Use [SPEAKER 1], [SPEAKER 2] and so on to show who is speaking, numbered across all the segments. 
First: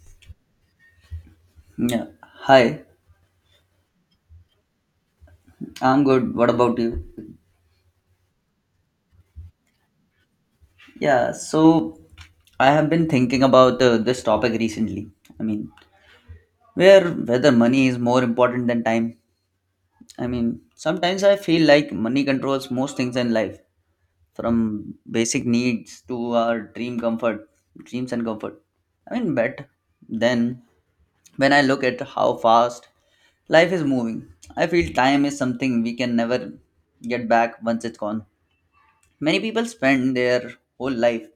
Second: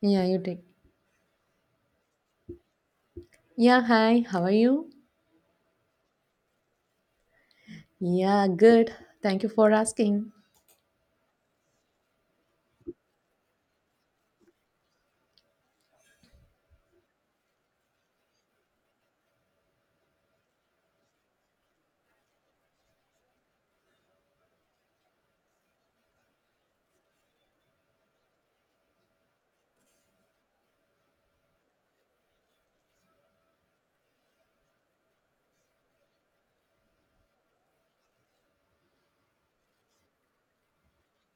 [SPEAKER 1] Yeah, you did.
[SPEAKER 2] Yeah. Hi,
[SPEAKER 1] Yeah, hi, how are you?
[SPEAKER 2] I'm good. What about you?
[SPEAKER 1] Yeah, good. Thank you for asking.
[SPEAKER 2] Yeah, so I have been thinking about this topic recently. I mean, where whether money is more important than time. I mean, sometimes I feel like money controls most things in life, from basic needs to our dreams and comfort. I mean, but then when I look at how fast life is moving, I feel time is something we can never get back once it's gone. Many people spend their whole life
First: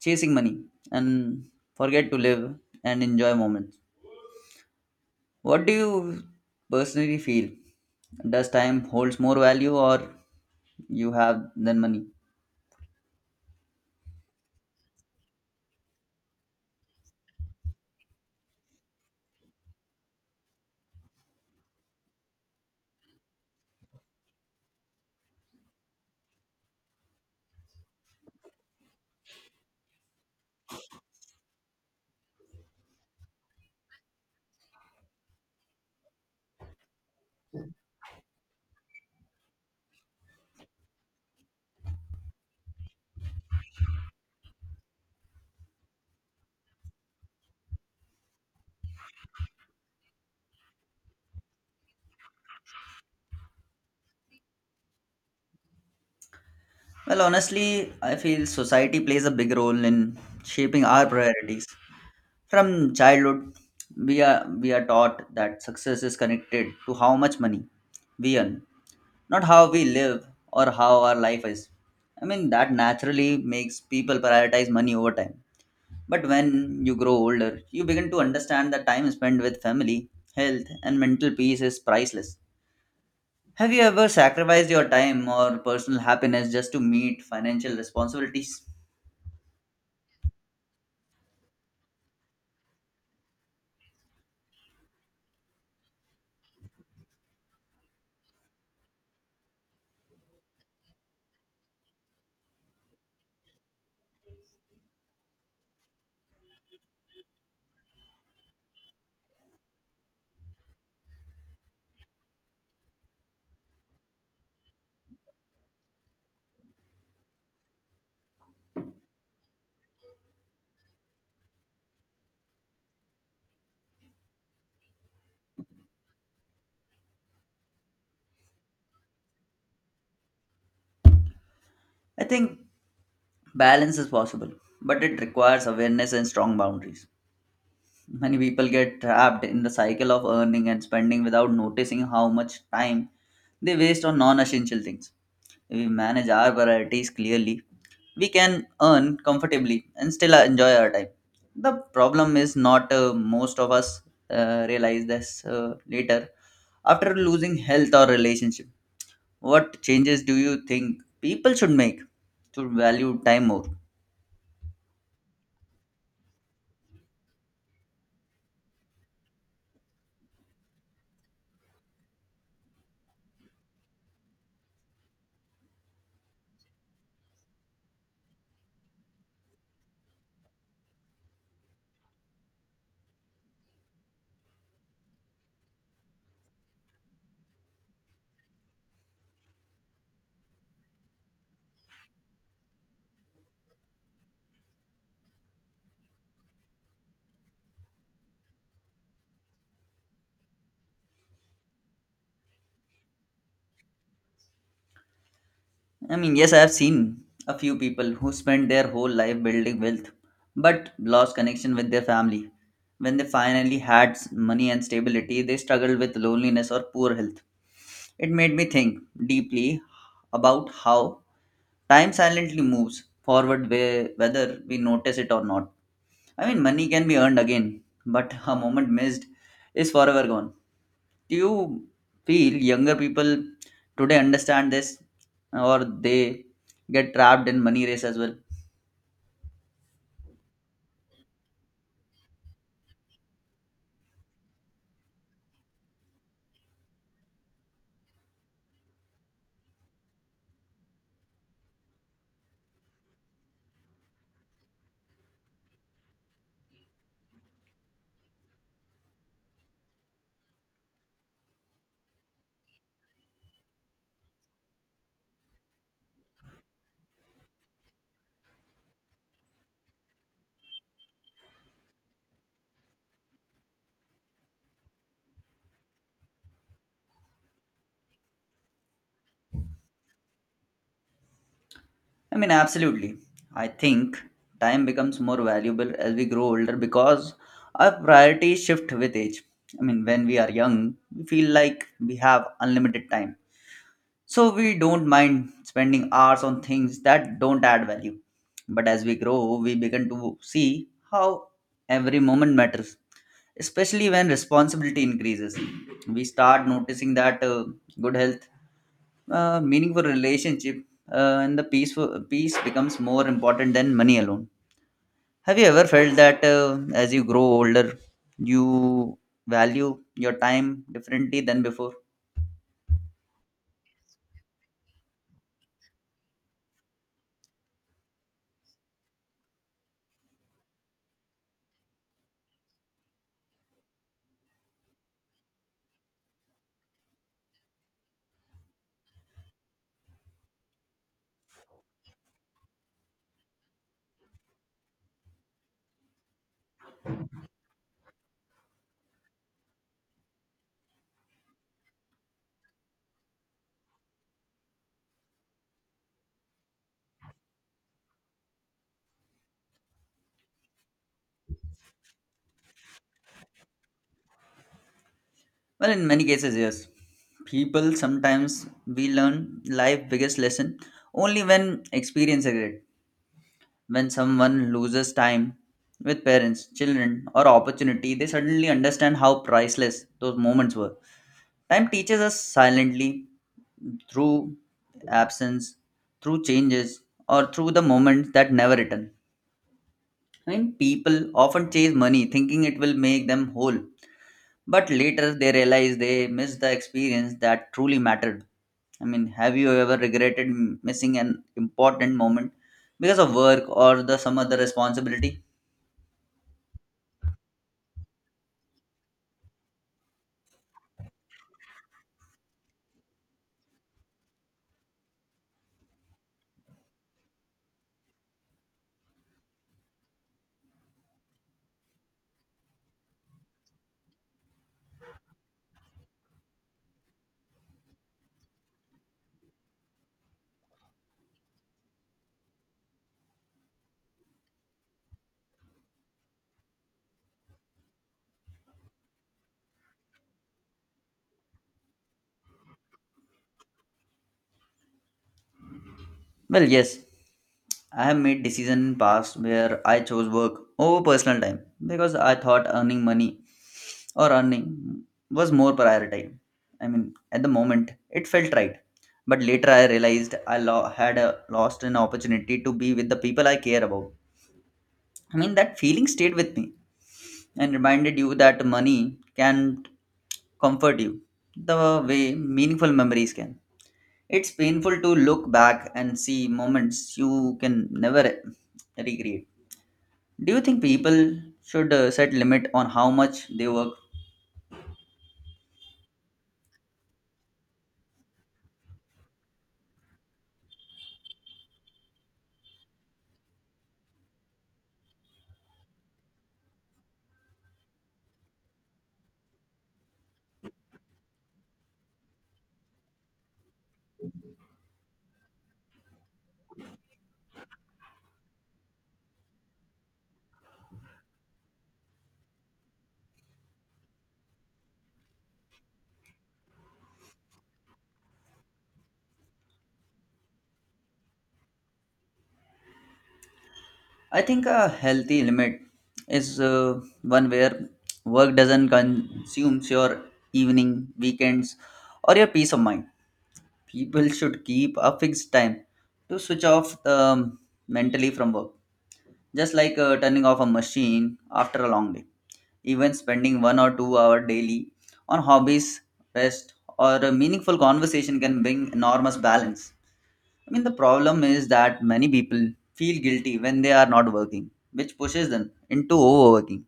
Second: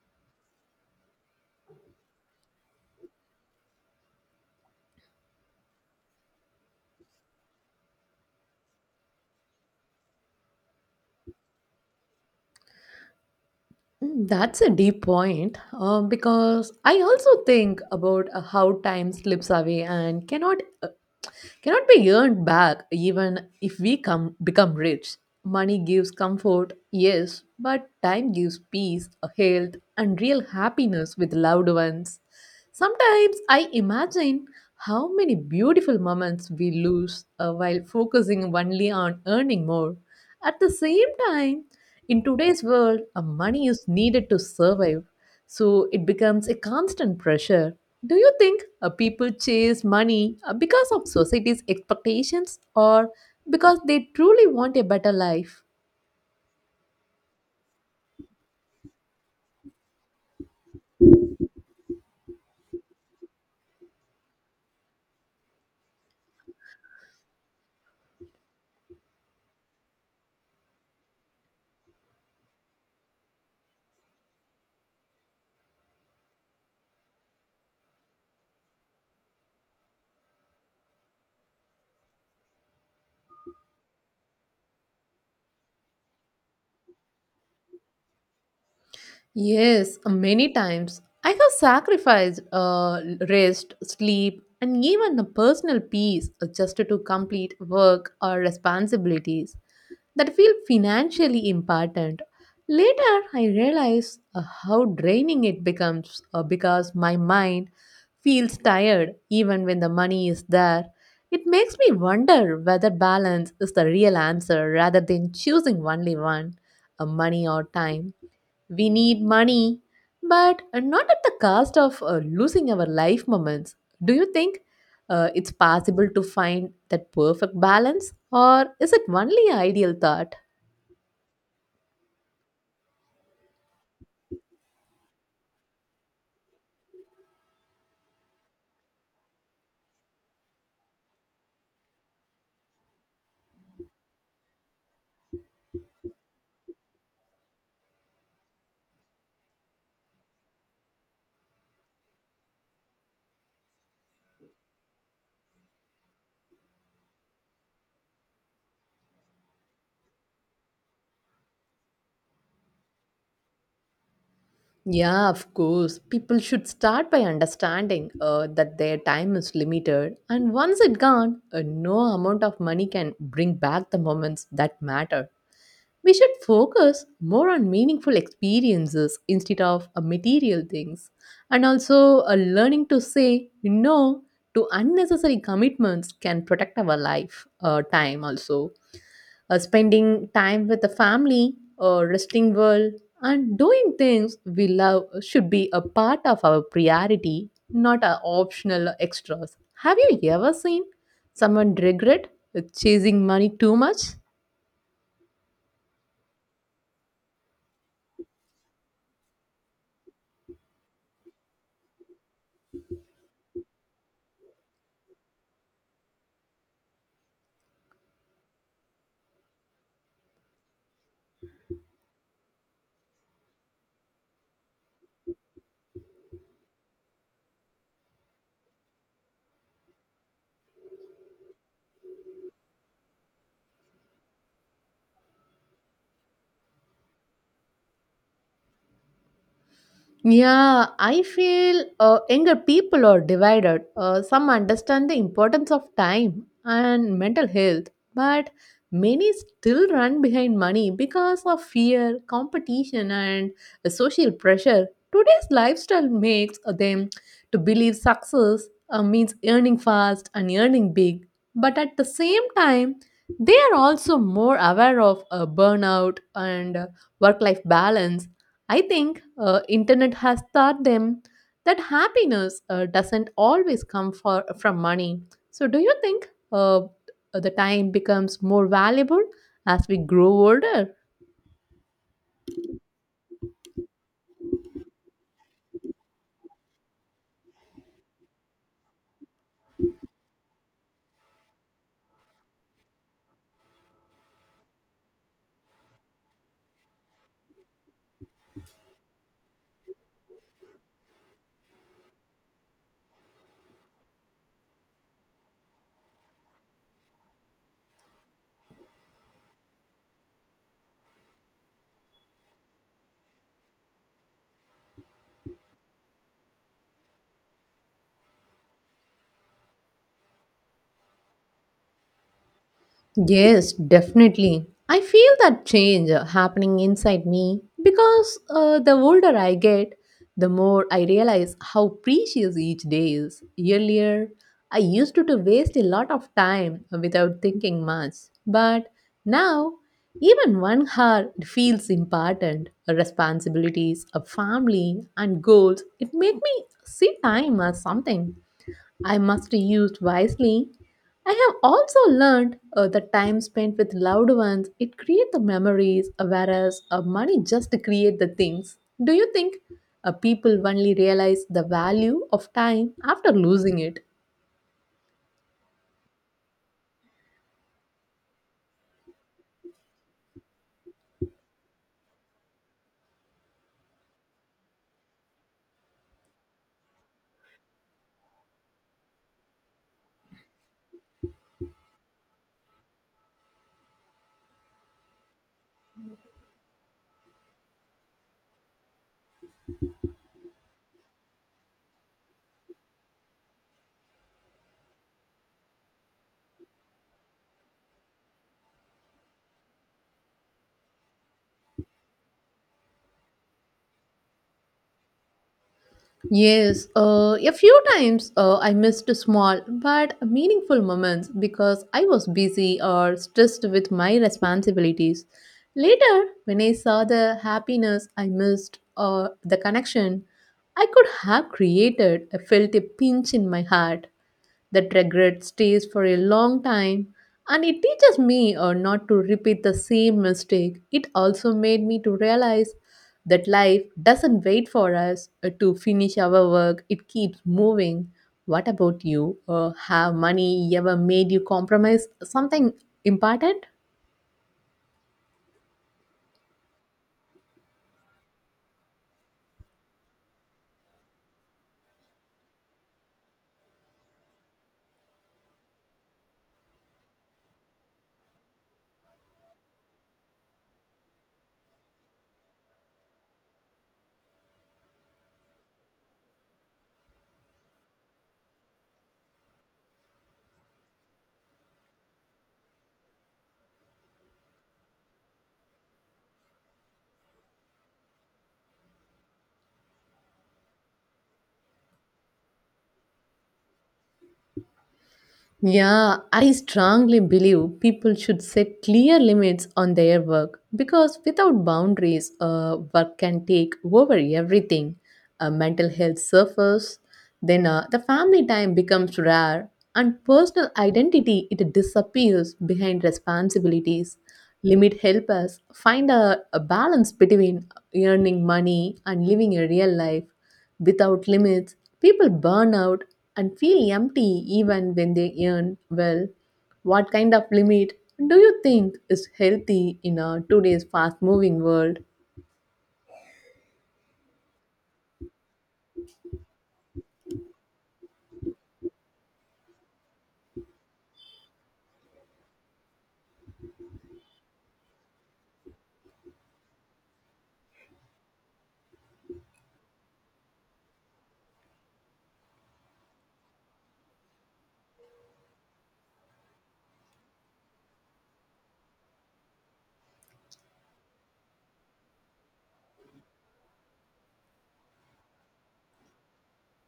[SPEAKER 2] chasing money and forget to live and enjoy moments. What do you personally feel? Does time holds more value or you have than money?
[SPEAKER 1] Mm, that's a deep point because I also think about how time slips away and cannot uh, cannot be earned back even if we come become rich. Money gives comfort, yes, but time gives peace, health, and real happiness with loved ones. Sometimes I imagine how many beautiful moments we lose while focusing only on earning more. At the same time, in today's world, money is needed to survive, so it becomes a constant pressure. Do you think people chase money because of society's expectations or because they truly want a better life?
[SPEAKER 2] Well, honestly, I feel society plays a big role in shaping our priorities. From childhood, we are taught that success is connected to how much money we earn, not how we live or how our life is. I mean, that naturally makes people prioritize money over time. But when you grow older, you begin to understand that time spent with family, health, and mental peace is priceless. Have you ever sacrificed your time or personal happiness just to meet financial responsibilities?
[SPEAKER 1] Yes, many times. I have sacrificed rest, sleep, and even the personal peace, just to complete work or responsibilities that feel financially important. Later, I realize how draining it becomes because my mind feels tired even when the money is there. It makes me wonder whether balance is the real answer rather than choosing only one, money or time. We need money, but not at the cost of losing our life moments. Do you think it's possible to find that perfect balance, or is it only ideal thought?
[SPEAKER 2] I think balance is possible, but it requires awareness and strong boundaries. Many people get trapped in the cycle of earning and spending without noticing how much time they waste on non essential things. If we manage our priorities clearly, we can earn comfortably and still enjoy our time. The problem is not most of us realize this later, after losing health or relationship. What changes do you think people should make to value time more?
[SPEAKER 1] Yeah, of course. People should start by understanding that their time is limited, and once it's gone, no amount of money can bring back the moments that matter. We should focus more on meaningful experiences instead of material things, and also learning to say no to unnecessary commitments can protect our life time. Also, spending time with the family or resting well and doing things we love should be a part of our priority, not a optional extras. Have you ever seen someone regret chasing money too much?
[SPEAKER 2] I mean, yes, I have seen a few people who spent their whole life building wealth but lost connection with their family. When they finally had money and stability, they struggled with loneliness or poor health. It made me think deeply about how time silently moves forward, whether we notice it or not. I mean, money can be earned again, but a moment missed is forever gone. Do you feel younger people today understand this, or they get trapped in money race as well?
[SPEAKER 1] Yeah, I feel younger people are divided. Some understand the importance of time and mental health, but many still run behind money because of fear, competition, and social pressure. Today's lifestyle makes them to believe success means earning fast and earning big, but at the same time, they are also more aware of burnout and work life balance. I think internet has taught them that happiness doesn't always come from money. So do you think the time becomes more valuable as we grow older?
[SPEAKER 2] I mean, absolutely. I think time becomes more valuable as we grow older because our priorities shift with age. I mean, when we are young, we feel like we have unlimited time. So we don't mind spending hours on things that don't add value. But as we grow, we begin to see how every moment matters, especially when responsibility increases. We start noticing that good health, meaningful relationship, and the peace becomes more important than money alone. Have you ever felt that as you grow older, you value your time differently than before?
[SPEAKER 1] Yes, definitely. I feel that change happening inside me because the older I get, the more I realize how precious each day is. Earlier, I used to waste a lot of time without thinking much, but now, even 1 hour feels important. Responsibilities, a family, and goals. It make me see time as something I must use wisely. I have also learned that time spent with loved ones it creates the memories, whereas money just create the things. Do you think people only realize the value of time after losing it?
[SPEAKER 2] Well, in many cases, yes. People sometimes we learn life biggest lesson only when experience it. When someone loses time with parents, children, or opportunity, they suddenly understand how priceless those moments were. Time teaches us silently, through absence, through changes, or through the moments that never return. I mean, people often chase money thinking it will make them whole, but later they realize they missed the experience that truly mattered. I mean, have you ever regretted missing an important moment because of work or the some other responsibility?
[SPEAKER 1] Yes, a few times I missed small but meaningful moments because I was busy or stressed with my responsibilities. Later, when I saw the happiness I missed or the connection I could have created, I felt a pinch in my heart. That regret stays for a long time and it teaches me not to repeat the same mistake. It also made me to realize that life doesn't wait for us to finish our work, it keeps moving. What about you? Have money ever made you compromise something important?
[SPEAKER 2] Well, yes, I have made decisions in past where I chose work over personal time because I thought earning money or earning was more priority. I mean, at the moment, it felt right, but later I realized I lost an opportunity to be with the people I care about. I mean, that feeling stayed with me and reminded you that money can't comfort you the way meaningful memories can. It's painful to look back and see moments you can never recreate. Do you think people should set limit on how much they work?
[SPEAKER 1] Yeah, I strongly believe people should set clear limits on their work because without boundaries, work can take over everything. Uh, mental health suffers, then the family time becomes rare and personal identity it disappears behind responsibilities. Limit help us find a balance between earning money and living a real life. Without limits, people burn out and feel empty even when they earn well. What kind of limit do you think is healthy in a today's fast moving world?
[SPEAKER 2] I think a healthy limit is one where work doesn't consume your evening, weekends, or your peace of mind. People should keep a fixed time to switch off mentally from work, just like turning off a machine after a long day. Even spending 1 or 2 hours daily on hobbies, rest, or a meaningful conversation can bring enormous balance. I mean, the problem is that many people feel guilty when they are not working, which pushes them into overworking.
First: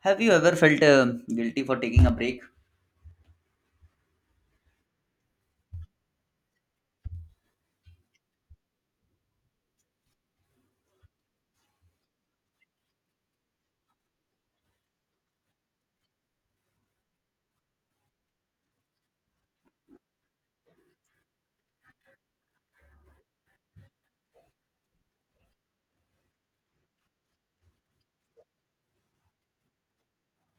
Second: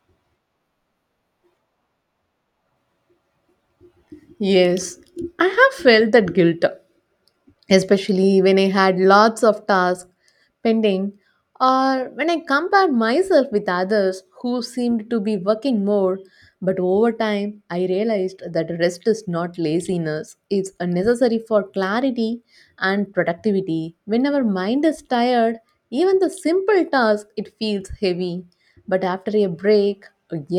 [SPEAKER 2] Have you ever felt guilty for taking a break?
[SPEAKER 1] Yes, I have felt that guilt, especially when I had lots of tasks pending or when I compared myself with others who seemed to be working more. But over time, I realized that rest is not laziness, it's a necessary for clarity and productivity. When our mind is tired, even the simple task it feels heavy, but after a break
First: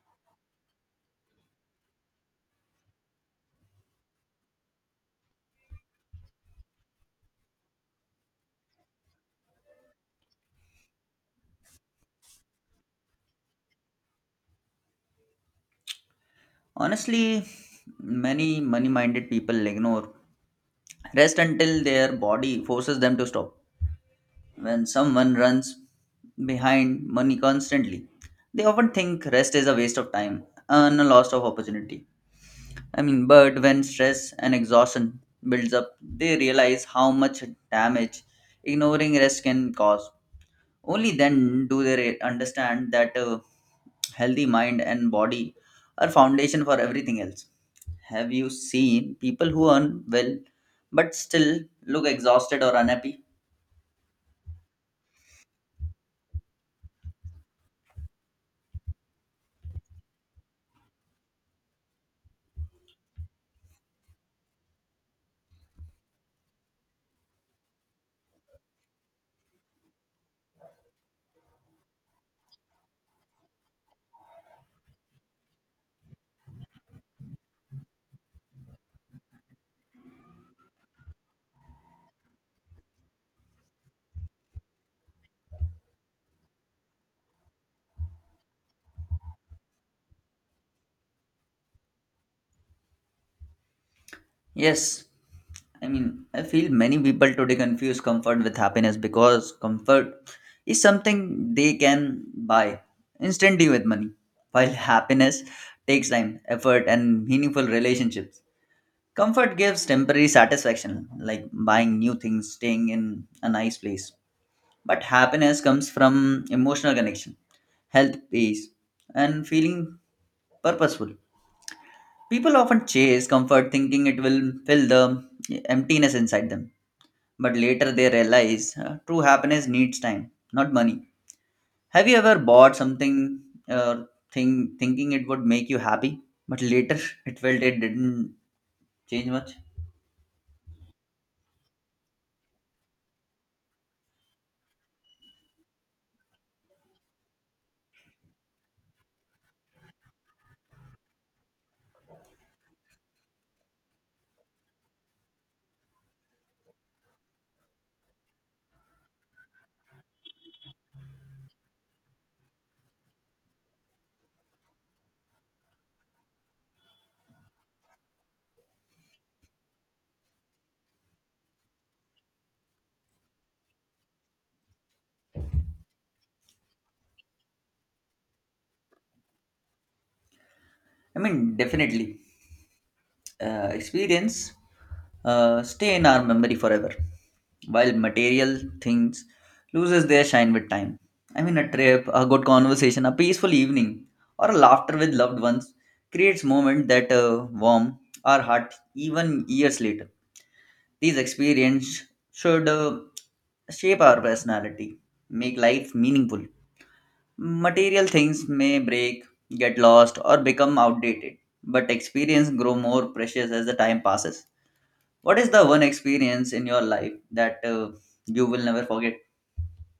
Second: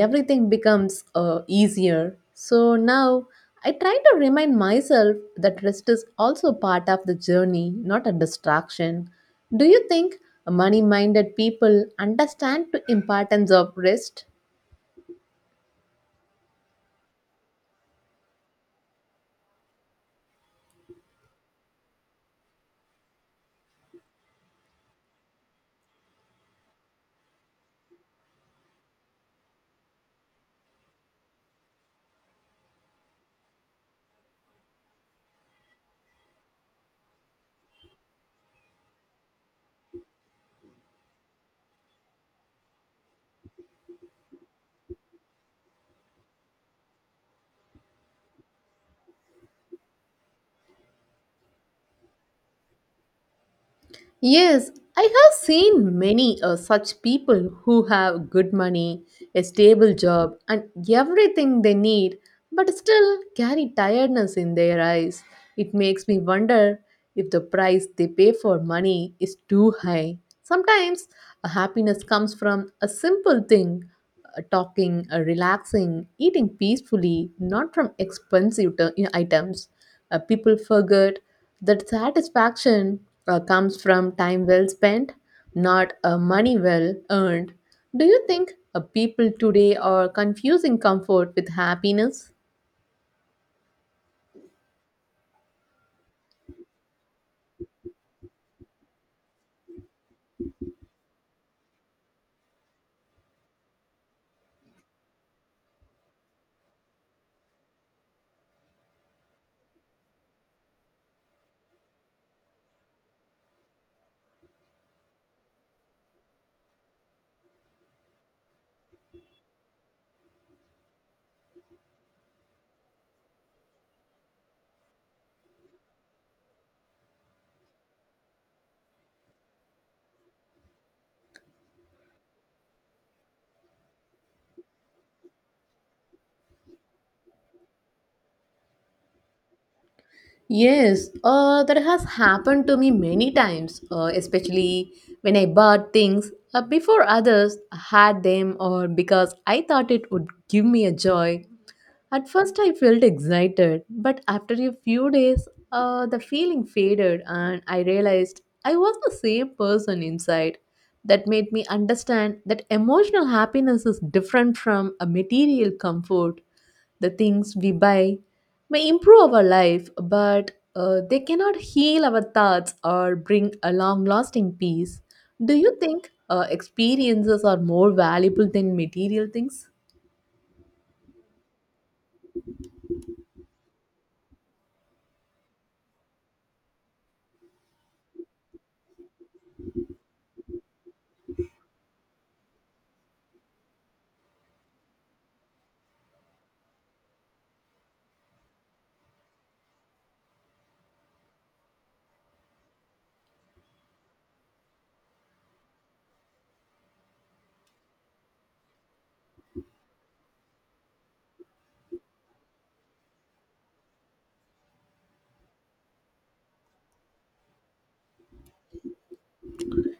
[SPEAKER 1] everything becomes easier. So now I try to remind myself that rest is also part of the journey, not a distraction. Do you think money minded people understand the importance of rest?
[SPEAKER 2] Honestly, many money minded people ignore rest until their body forces them to stop. When someone runs behind money constantly, they often think rest is a waste of time and a loss of opportunity. I mean, but when stress and exhaustion builds up, they realize how much damage ignoring rest can cause. Only then do they understand that a healthy mind and body are foundation for everything else. Have you seen people who earn well but still look exhausted or unhappy?
[SPEAKER 1] Yes, I have seen many such people who have good money, a stable job, and everything they need, but still carry tiredness in their eyes. It makes me wonder if the price they pay for money is too high. Sometimes a happiness comes from a simple thing, talking, relaxing, eating peacefully, not from expensive items. People forget that satisfaction comes from time well spent, not money well earned. Do you think people today are confusing comfort with happiness?
[SPEAKER 2] Yes, I mean, I feel many people today confuse comfort with happiness because comfort is something they can buy instantly with money, while happiness takes time, effort, and meaningful relationships. Comfort gives temporary satisfaction, like buying new things, staying in a nice place. But happiness comes from emotional connection, health, peace, and feeling purposeful. People often chase comfort thinking it will fill the emptiness inside them, but later they realize true happiness needs time, not money. Have you ever bought something uh, thing thinking it would make you happy, but later it didn't change much?
[SPEAKER 1] Yes, that has happened to me many times, especially when I bought things before others had them or because I thought it would give me a joy. At first, I felt excited, but after a few days, the feeling faded and I realized I was the same person inside. That made me understand that emotional happiness is different from a material comfort. The things we buy may improve our life, but they cannot heal our thoughts or bring a long lasting peace. Do you think experiences are more valuable than material things?
[SPEAKER 2] I mean, definitely. Experience stay in our memory forever, while material things loses their shine with time. I mean, a trip, a good conversation, a peaceful evening, or a laughter with loved ones creates moments that warm our heart even years later. These experiences should shape our personality, make life meaningful. Material things may break, get lost, or become outdated, but experience grow more precious as the time passes. What is the one experience in your life that you will never forget?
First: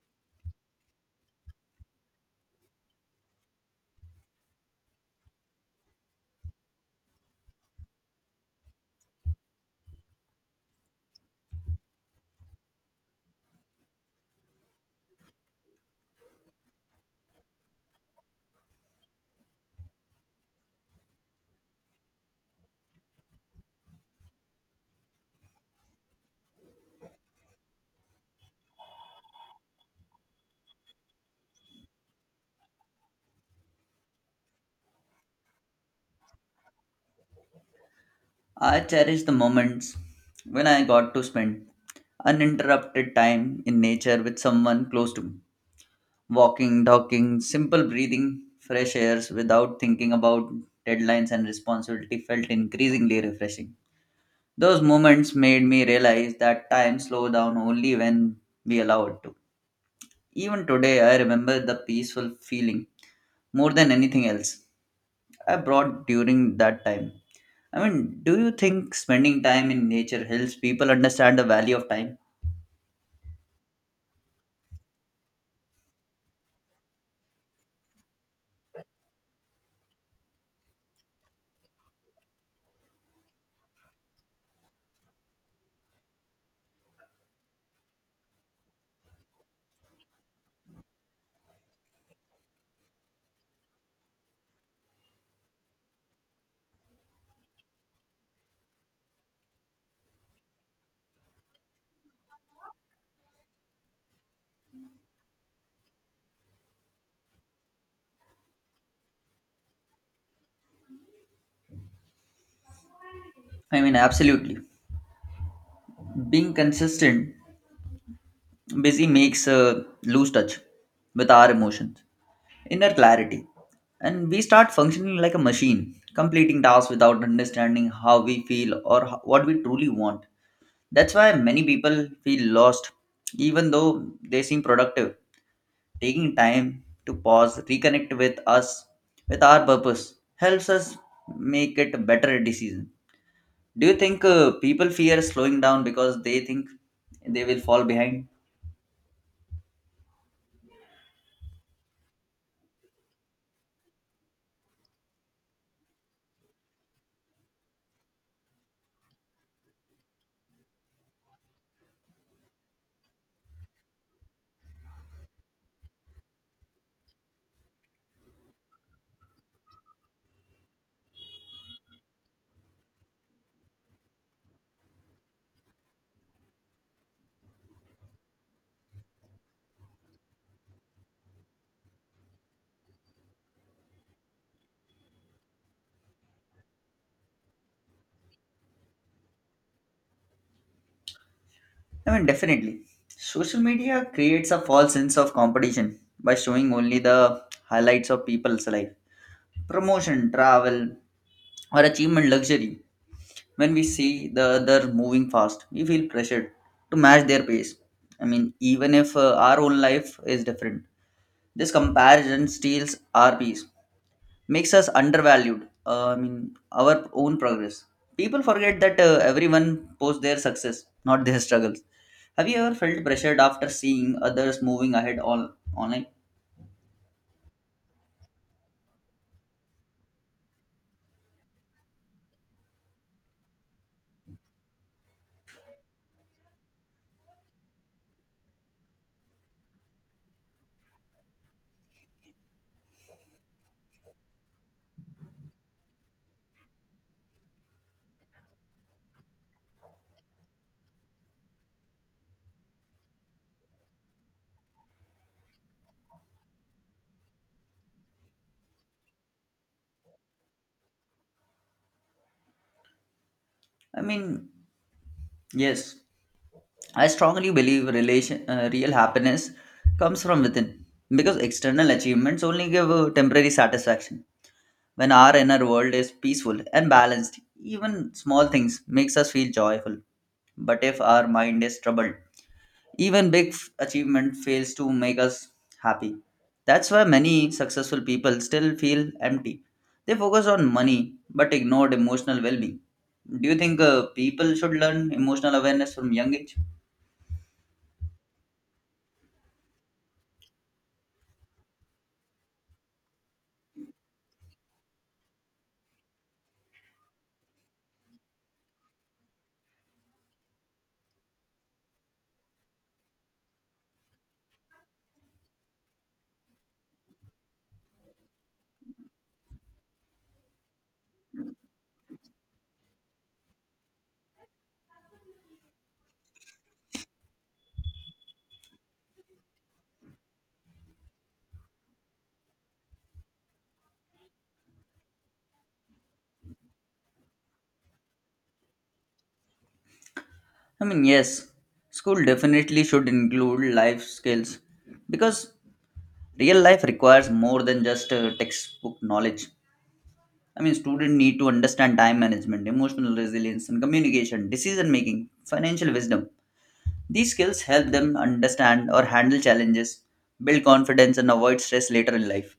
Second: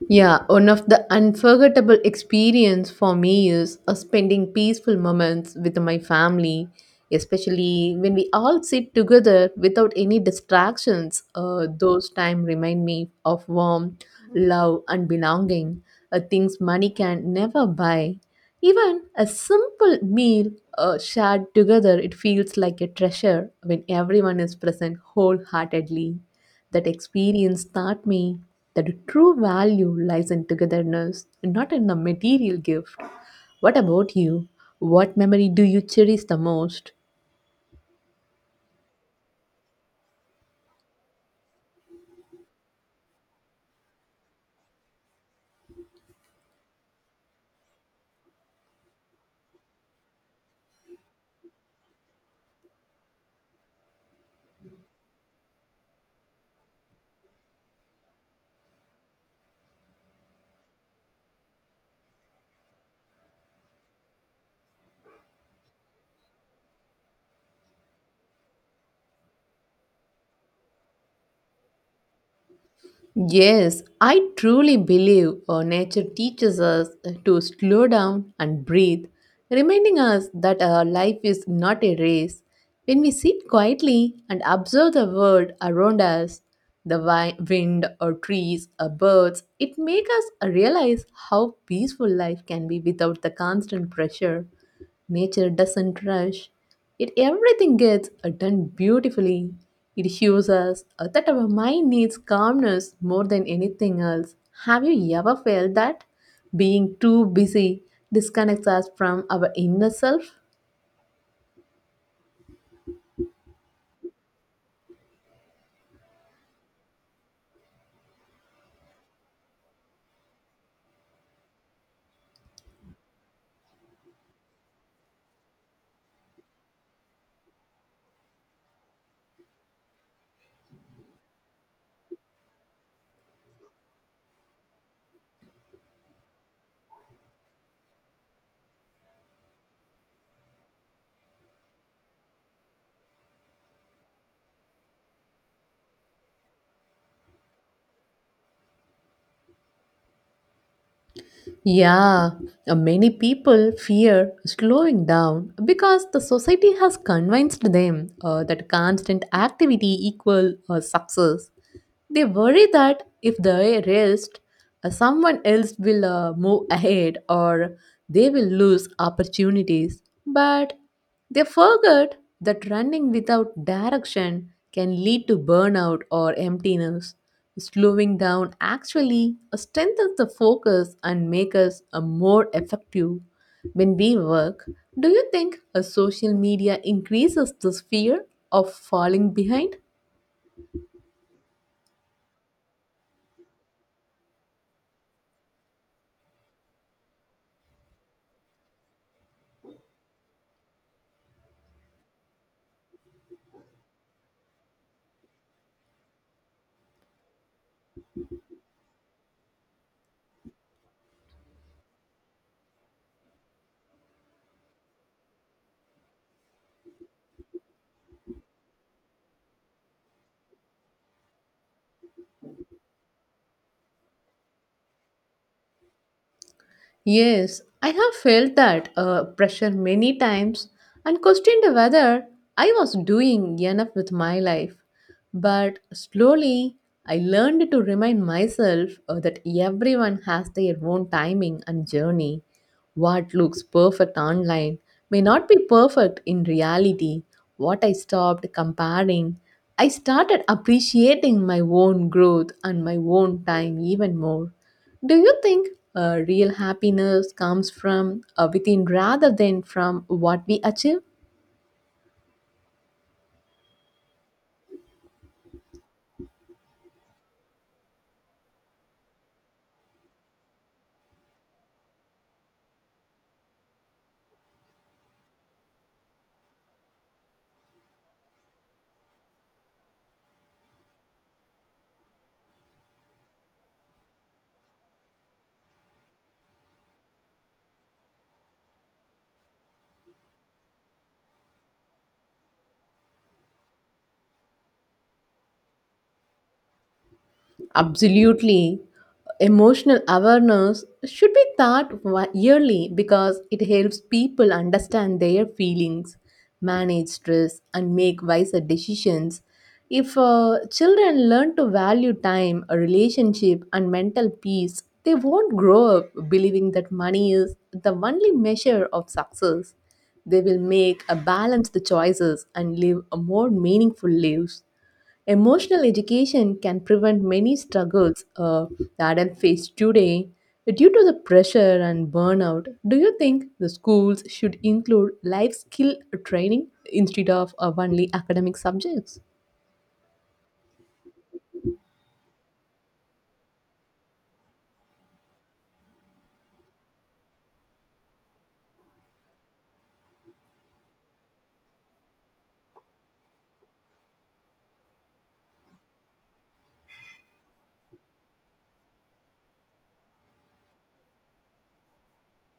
[SPEAKER 1] Yeah, one of the unforgettable experience for me is spending peaceful moments with my family, especially when we all sit together without any distractions. Those time remind me of warmth, love, and belonging, things money can never buy. Even a simple meal shared together, it feels like a treasure when everyone is present wholeheartedly. That experience taught me that true value lies in togetherness, not in a material gift. What about you? What memory do you cherish the most?
[SPEAKER 2] I cherish the moments when I got to spend uninterrupted time in nature with someone close to me. Walking, talking, simple breathing, fresh airs without thinking about deadlines and responsibility felt increasingly refreshing. Those moments made me realize that time slows down only when we allow it to. Even today, I remember the peaceful feeling more than anything else I brought during that time. I mean, do you think spending time in nature helps people understand the value of time?
[SPEAKER 1] Yes, I truly believe nature teaches us to slow down and breathe, reminding us that our life is not a race. When we sit quietly and observe the world around us, the wind or trees or birds, it makes us realize how peaceful life can be without the constant pressure. Nature doesn't rush. It everything gets done beautifully. It shows us that our mind needs calmness more than anything else. Have you ever felt that being too busy disconnects us from our inner self?
[SPEAKER 2] I mean, absolutely. Being consistent, busy makes a lose touch with our emotions, inner clarity, and we start functioning like a machine, completing tasks without understanding how we feel or what we truly want. That's why many people feel lost, even though they seem productive. Taking time to pause, reconnect with us, with our purpose, helps us make it a better decision. Do you think people fear slowing down because they think they will fall behind?
[SPEAKER 1] Yeah, many people fear slowing down because the society has convinced them that constant activity equals success. They worry that if they rest, someone else will move ahead or they will lose opportunities. But they forget that running without direction can lead to burnout or emptiness. Slowing down actually strengthens the focus and makes us more effective when we work. Do you think a social media increases this fear of falling behind?
[SPEAKER 2] I mean, definitely. Social media creates a false sense of competition by showing only the highlights of people's life, promotion, travel, or achievement luxury. When we see the other moving fast, we feel pressured to match their pace. I mean, even if our own life is different, this comparison steals our peace, makes us undervalued. I mean, our own progress. People forget that everyone posts their success, not their struggles. Have you ever felt pressured after seeing others moving ahead all online?
[SPEAKER 1] Yes, I have felt that pressure many times and questioned whether I was doing enough with my life. But slowly, I learned to remind myself that everyone has their own timing and journey. What looks perfect online may not be perfect in reality. What I stopped comparing, I started appreciating my own growth and my own time even more. Do you think real happiness comes from within rather than from what we achieve?
[SPEAKER 2] I mean, yes, I strongly believe relation real happiness comes from within because external achievements only give temporary satisfaction. When our inner world is peaceful and balanced, even small things makes us feel joyful. But if our mind is troubled, even big achievement fails to make us happy. That's why many successful people still feel empty. They focus on money but ignored emotional well-being. Do you think people should learn emotional awareness from young age?
[SPEAKER 1] Absolutely. Emotional awareness should be taught yearly because it helps people understand their feelings, manage stress, and make wiser decisions. If children learn to value time, a relationship, and mental peace, they won't grow up believing that money is the only measure of success. They will make a balanced choices and live a more meaningful lives. Emotional education can prevent many struggles the adult face today due to the pressure and burnout. Do you think the schools should include life skill training instead of only academic subjects?
[SPEAKER 2] I mean, yes, school definitely should include life skills because real life requires more than just textbook knowledge. I mean, students need to understand time management, emotional resilience, and communication, decision making, financial wisdom. These skills help them understand or handle challenges, build confidence, and avoid stress later in life.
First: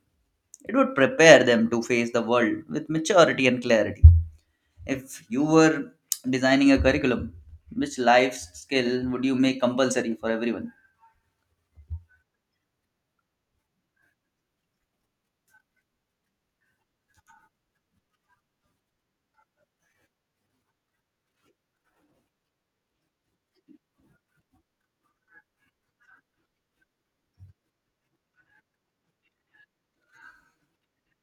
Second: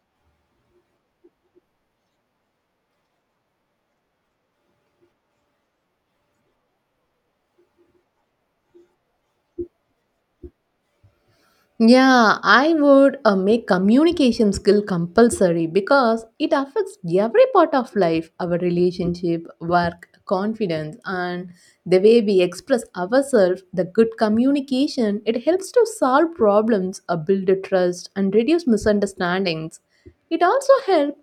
[SPEAKER 2] It would prepare them to face the world with maturity and clarity. If you were designing a curriculum, which life skill would you make compulsory for everyone?
[SPEAKER 1] Yeah, I would make communication skill compulsory because it affects every part of life, our relationship, work, confidence, and the way we express ourselves. The good communication it helps to solve problems, build trust, and reduce misunderstandings. It also helps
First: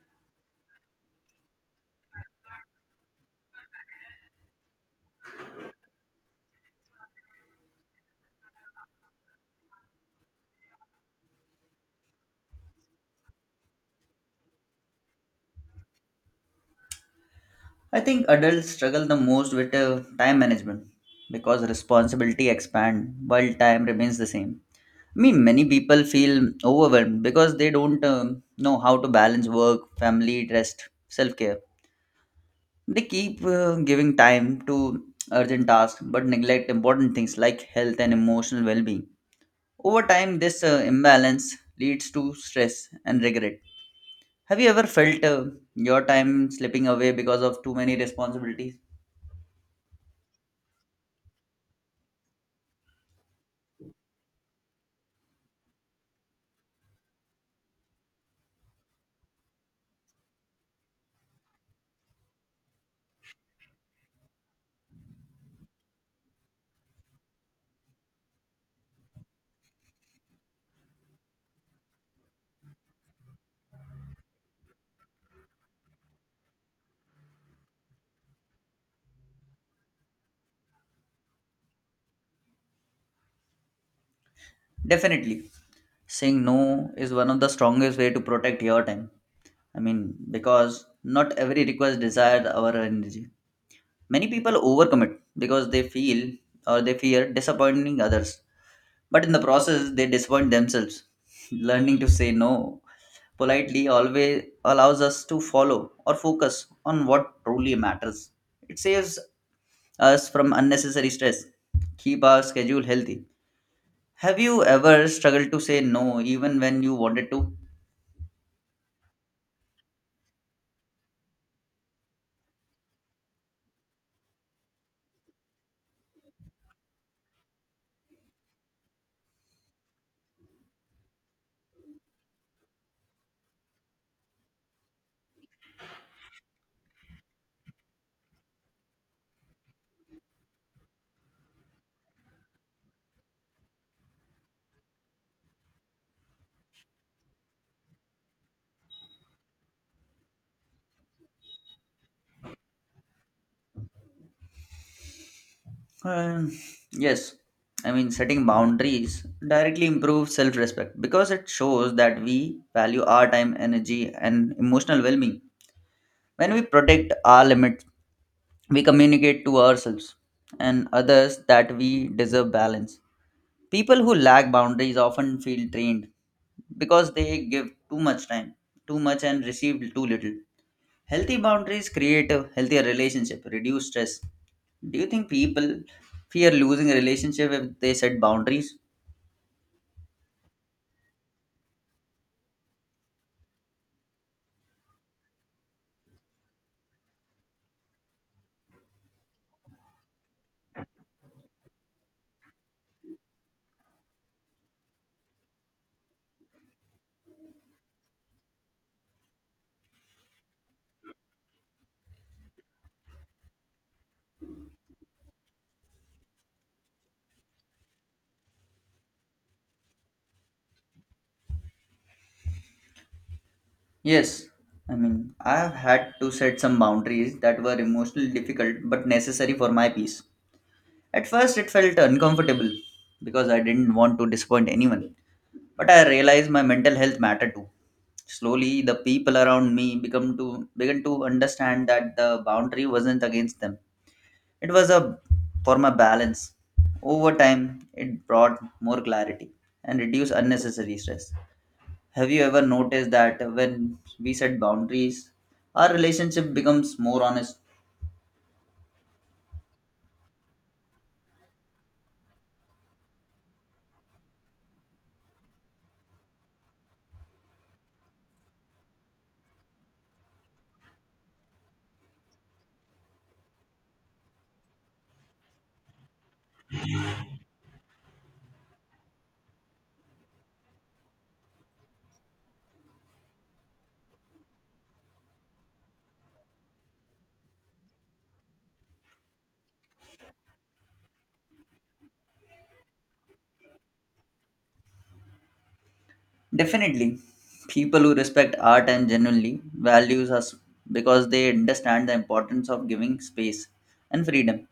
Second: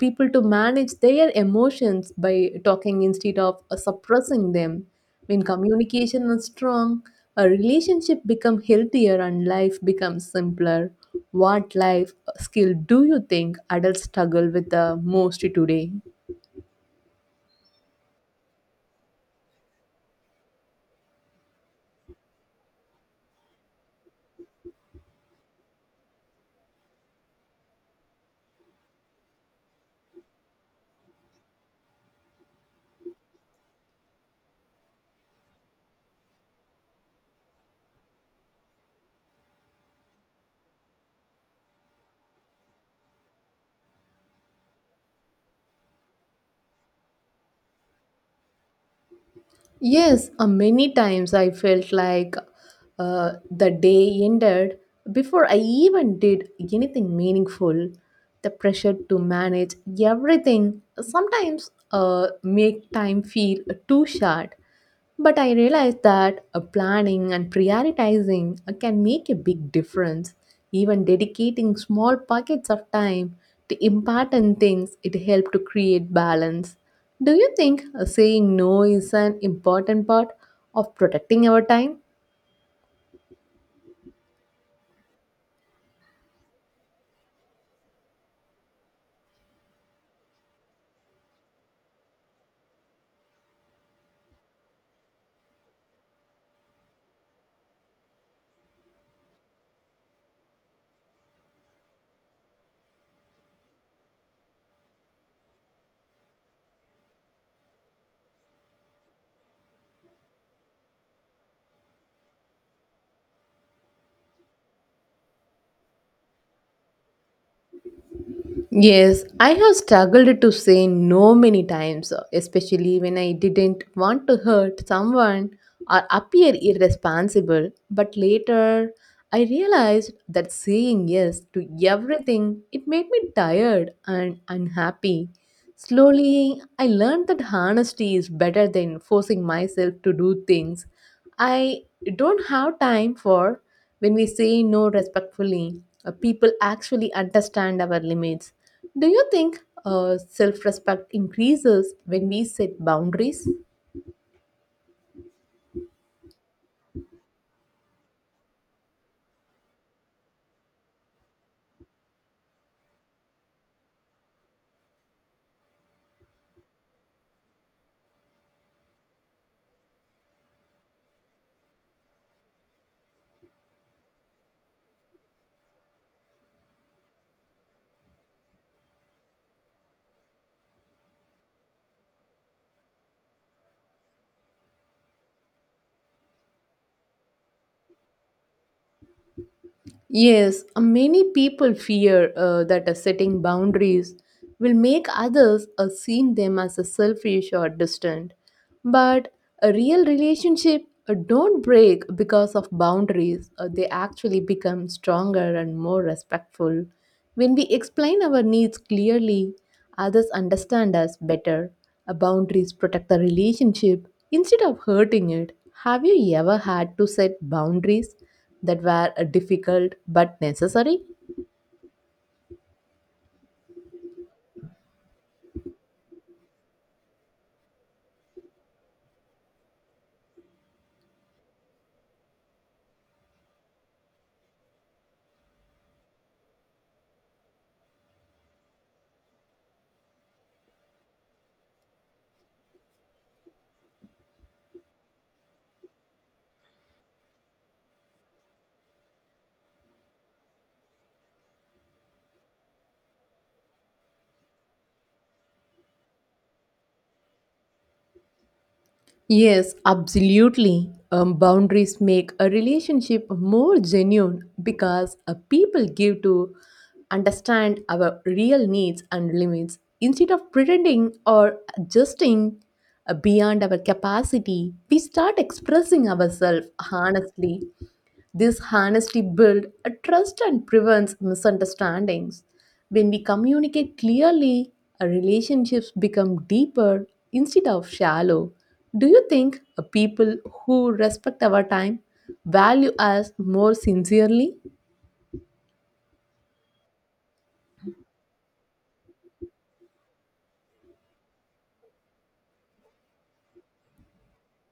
[SPEAKER 1] people to manage their emotions by talking instead of suppressing them. When communication is strong, a relationship becomes healthier and life becomes simpler. What life skill do you think adults struggle with the most today?
[SPEAKER 2] I think adults struggle the most with time management because responsibility expand while time remains the same. I mean, many people feel overwhelmed because they don't know how to balance work, family, rest, self care. They keep giving time to urgent tasks but neglect important things like health and emotional well being. Over time, this imbalance leads to stress and regret. Have you ever felt your time slipping away because of too many responsibilities?
[SPEAKER 1] Yes, many times I felt like the day ended before I even did anything meaningful. The pressure to manage everything sometimes make time feel too short. But I realized that a planning and prioritizing can make a big difference. Even dedicating small pockets of time to important things, it helps to create balance. Do you think saying no is an important part of protecting our time?
[SPEAKER 2] Definitely. Saying no is one of the strongest way to protect your time. I mean, because not every request desires our energy. Many people overcommit because they feel or they fear disappointing others. But in the process, they disappoint themselves. Learning to say no politely always allows us to follow or focus on what truly matters. It saves us from unnecessary stress. Keep our schedule healthy. Have you ever struggled to say no even when you wanted to?
[SPEAKER 1] Yes, I have struggled to say no many times, especially when I didn't want to hurt someone or appear irresponsible. But later, I realized that saying yes to everything it made me tired and unhappy. Slowly, I learned that honesty is better than forcing myself to do things I don't have time for when we say no respectfully. People actually understand our limits. Do you think self respect increases when we set boundaries?
[SPEAKER 2] Um, yes. I mean, setting boundaries directly improves self respect because it shows that we value our time, energy, and emotional well being. When we protect our limits, we communicate to ourselves and others that we deserve balance. People who lack boundaries often feel drained because they give too much time, too much, and receive too little. Healthy boundaries create a healthier relationship, reduce stress. Do you think people fear losing a relationship if they set boundaries?
[SPEAKER 1] Yes, many people fear that setting boundaries will make others see them as selfish or distant. But a real relationship don't break because of boundaries. They actually become stronger and more respectful. When we explain our needs clearly, others understand us better. Boundaries protect the relationship instead of hurting it. Have you ever had to set boundaries that were difficult but necessary?
[SPEAKER 2] Yes. I mean, I have had to set some boundaries that were emotionally difficult but necessary for my peace. At first, it felt uncomfortable because I didn't want to disappoint anyone. But I realized my mental health mattered too. Slowly, the people around me become to began to understand that the boundary wasn't against them. It was a for my balance. Over time, it brought more clarity and reduced unnecessary stress. Have you ever noticed that when we set boundaries, our relationship becomes more honest?
[SPEAKER 1] Yes, absolutely. Boundaries make a relationship more genuine because people give to understand our real needs and limits instead of pretending or adjusting beyond our capacity. We start expressing ourselves honestly. This honesty builds a trust and prevents misunderstandings. When we communicate clearly, our relationships become deeper instead of shallow. Do you think people who respect our time value us more sincerely?
[SPEAKER 2] Definitely, people who respect art and genuinely values us because they understand the importance of giving space and freedom.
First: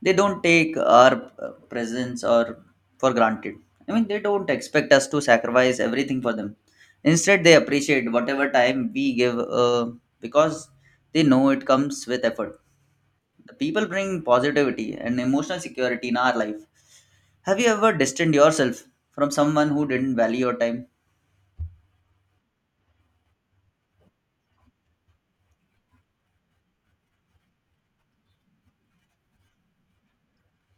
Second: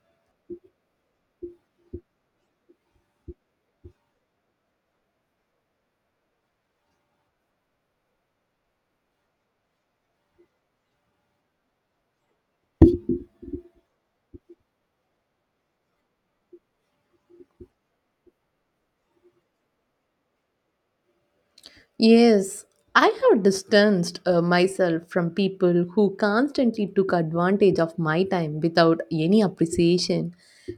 [SPEAKER 2] They don't take our presence or for granted. I mean, they don't expect us to sacrifice everything for them. Instead, they appreciate whatever time we give because they know it comes with effort. The people bring positivity and emotional security in our life. Have you ever distanced yourself from someone who didn't value your time?
[SPEAKER 1] Yes, I have distanced myself from people who constantly took advantage of my time without any appreciation.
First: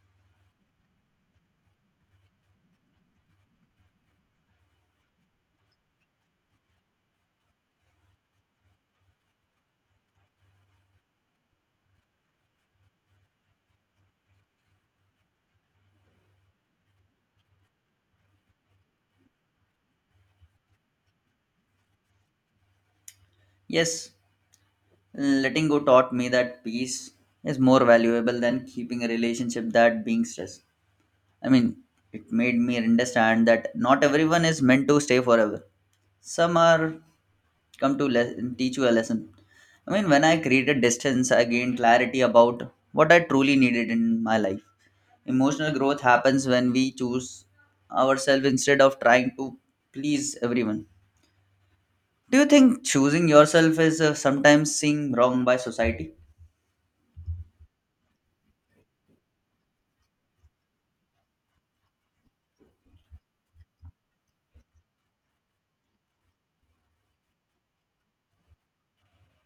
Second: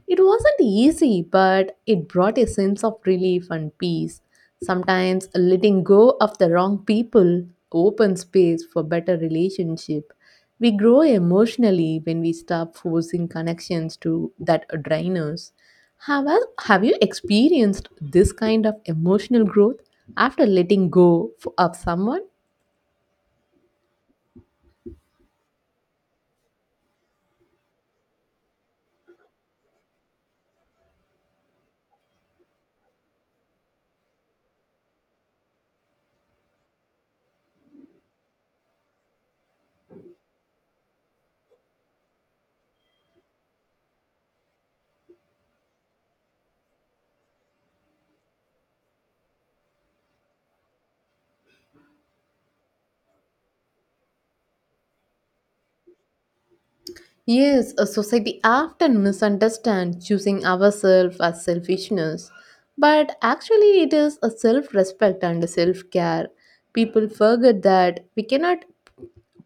[SPEAKER 1] It wasn't easy, but it brought a sense of relief and peace. Sometimes letting go of the wrong people opens space for better relationship. We grow emotionally when we stop forcing connections to that drain us. Have you experienced this kind of emotional growth after letting go of someone?
[SPEAKER 2] Yes, letting go taught me that peace is more valuable than keeping a relationship that being stressed. I mean, it made me understand that not everyone is meant to stay forever. Some are come to teach you a lesson. I mean, when I created distance, I gained clarity about what I truly needed in my life. Emotional growth happens when we choose ourselves instead of trying to please everyone. Do you think choosing yourself is sometimes seen wrong by society?
[SPEAKER 1] Yes, a society often misunderstands choosing ourselves as selfishness, but actually it is a self-respect and self-care. People forget that we cannot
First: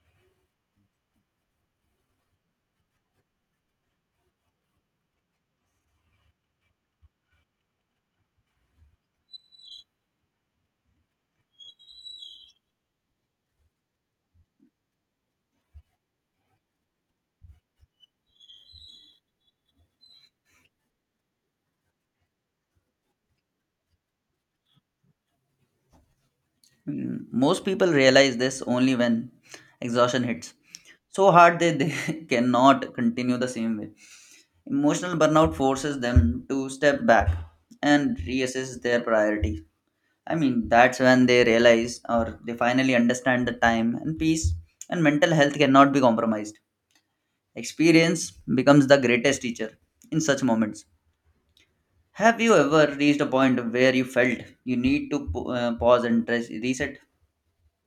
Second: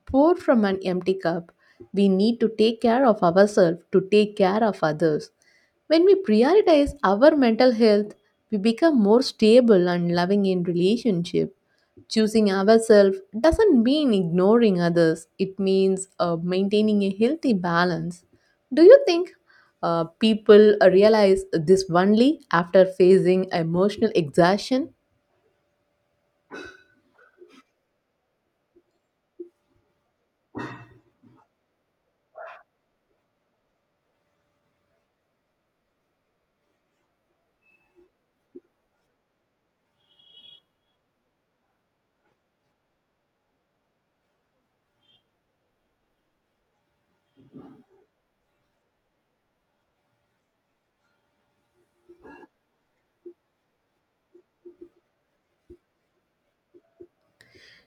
[SPEAKER 1] pour from an empty cup. We need to take care of ourselves to take care of others. When we prioritize our mental health, we become more stable and loving in relationship. Choosing ourselves doesn't mean ignoring others, it means maintaining a healthy balance. Do you think people realize this only after facing emotional exhaustion?
[SPEAKER 2] Mm, most people realize this only when exhaustion hits so hard they cannot continue the same way. Emotional burnout forces them to step back and reassess their priorities. I mean, that's when they realize or they finally understand the time and peace and mental health cannot be compromised. Experience becomes the greatest teacher in such moments. Have you ever reached a point where you felt you need to pause and reset?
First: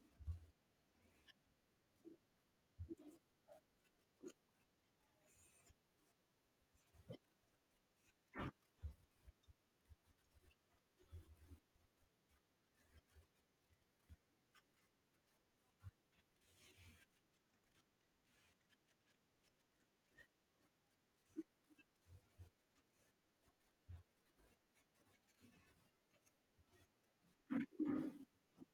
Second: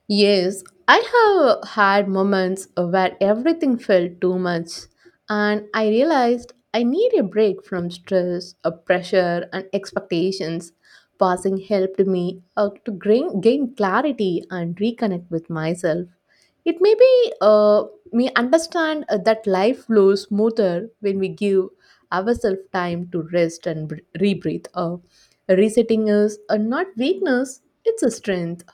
[SPEAKER 1] Yes, I have had moments where everything felt too much, and I realized I need a break from stress, pressure, and expectations. Passing helped me to gain clarity and reconnect with myself. It may be me understand that life flows smoother when we give ourselves time to rest and rebreathe. Resetting is not weakness; it's a strength.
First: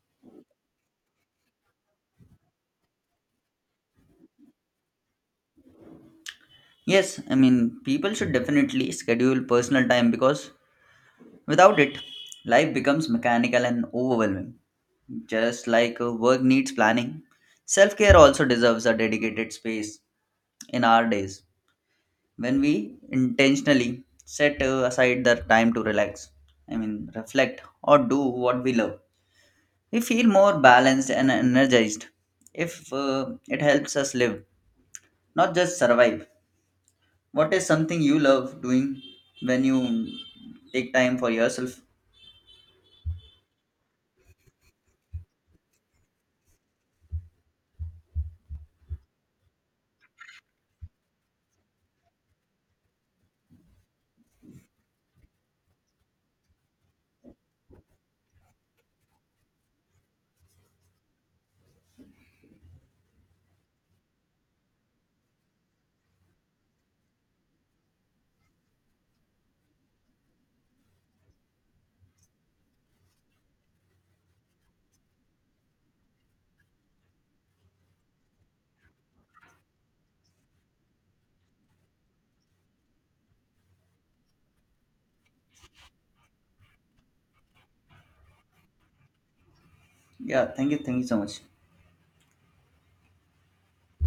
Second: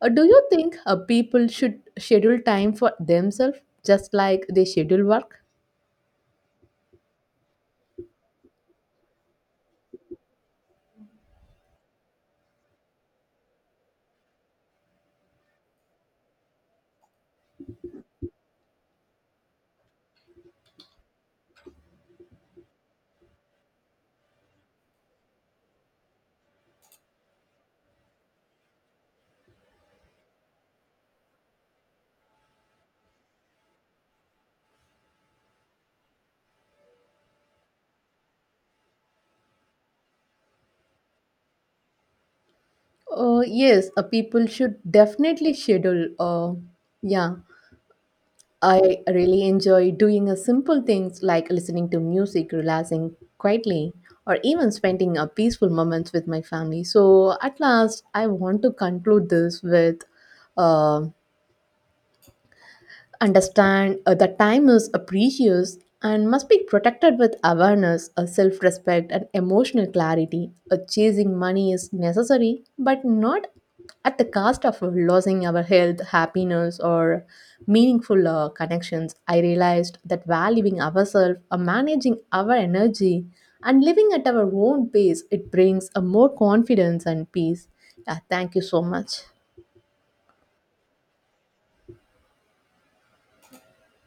[SPEAKER 1] Do you think people should schedule time for themselves just like they schedule work?
[SPEAKER 2] Yes, I mean, people should definitely schedule personal time because without it, life becomes mechanical and overwhelming. Just like work needs planning, self care also deserves a dedicated space in our days when we intentionally set aside the time to relax, I mean, reflect, or do what we love. We feel more balanced and energized if it helps us live, not just survive. What is something you love doing when you take time for yourself?
[SPEAKER 1] Yes, people should definitely schedule. Yeah, I really enjoy doing simple things like listening to music, relaxing quietly, or even spending peaceful moments with my family. So, at last, I want to conclude this with um understand that time is precious and must be protected with awareness, self respect, and emotional clarity. Chasing money is necessary, but not at the cost of losing our health, happiness, or meaningful connections. I realized that valuing ourselves, managing our energy, and living at our own pace, it brings a more confidence and peace. Yeah, thank you so much.
[SPEAKER 2] Yeah, thank you so much.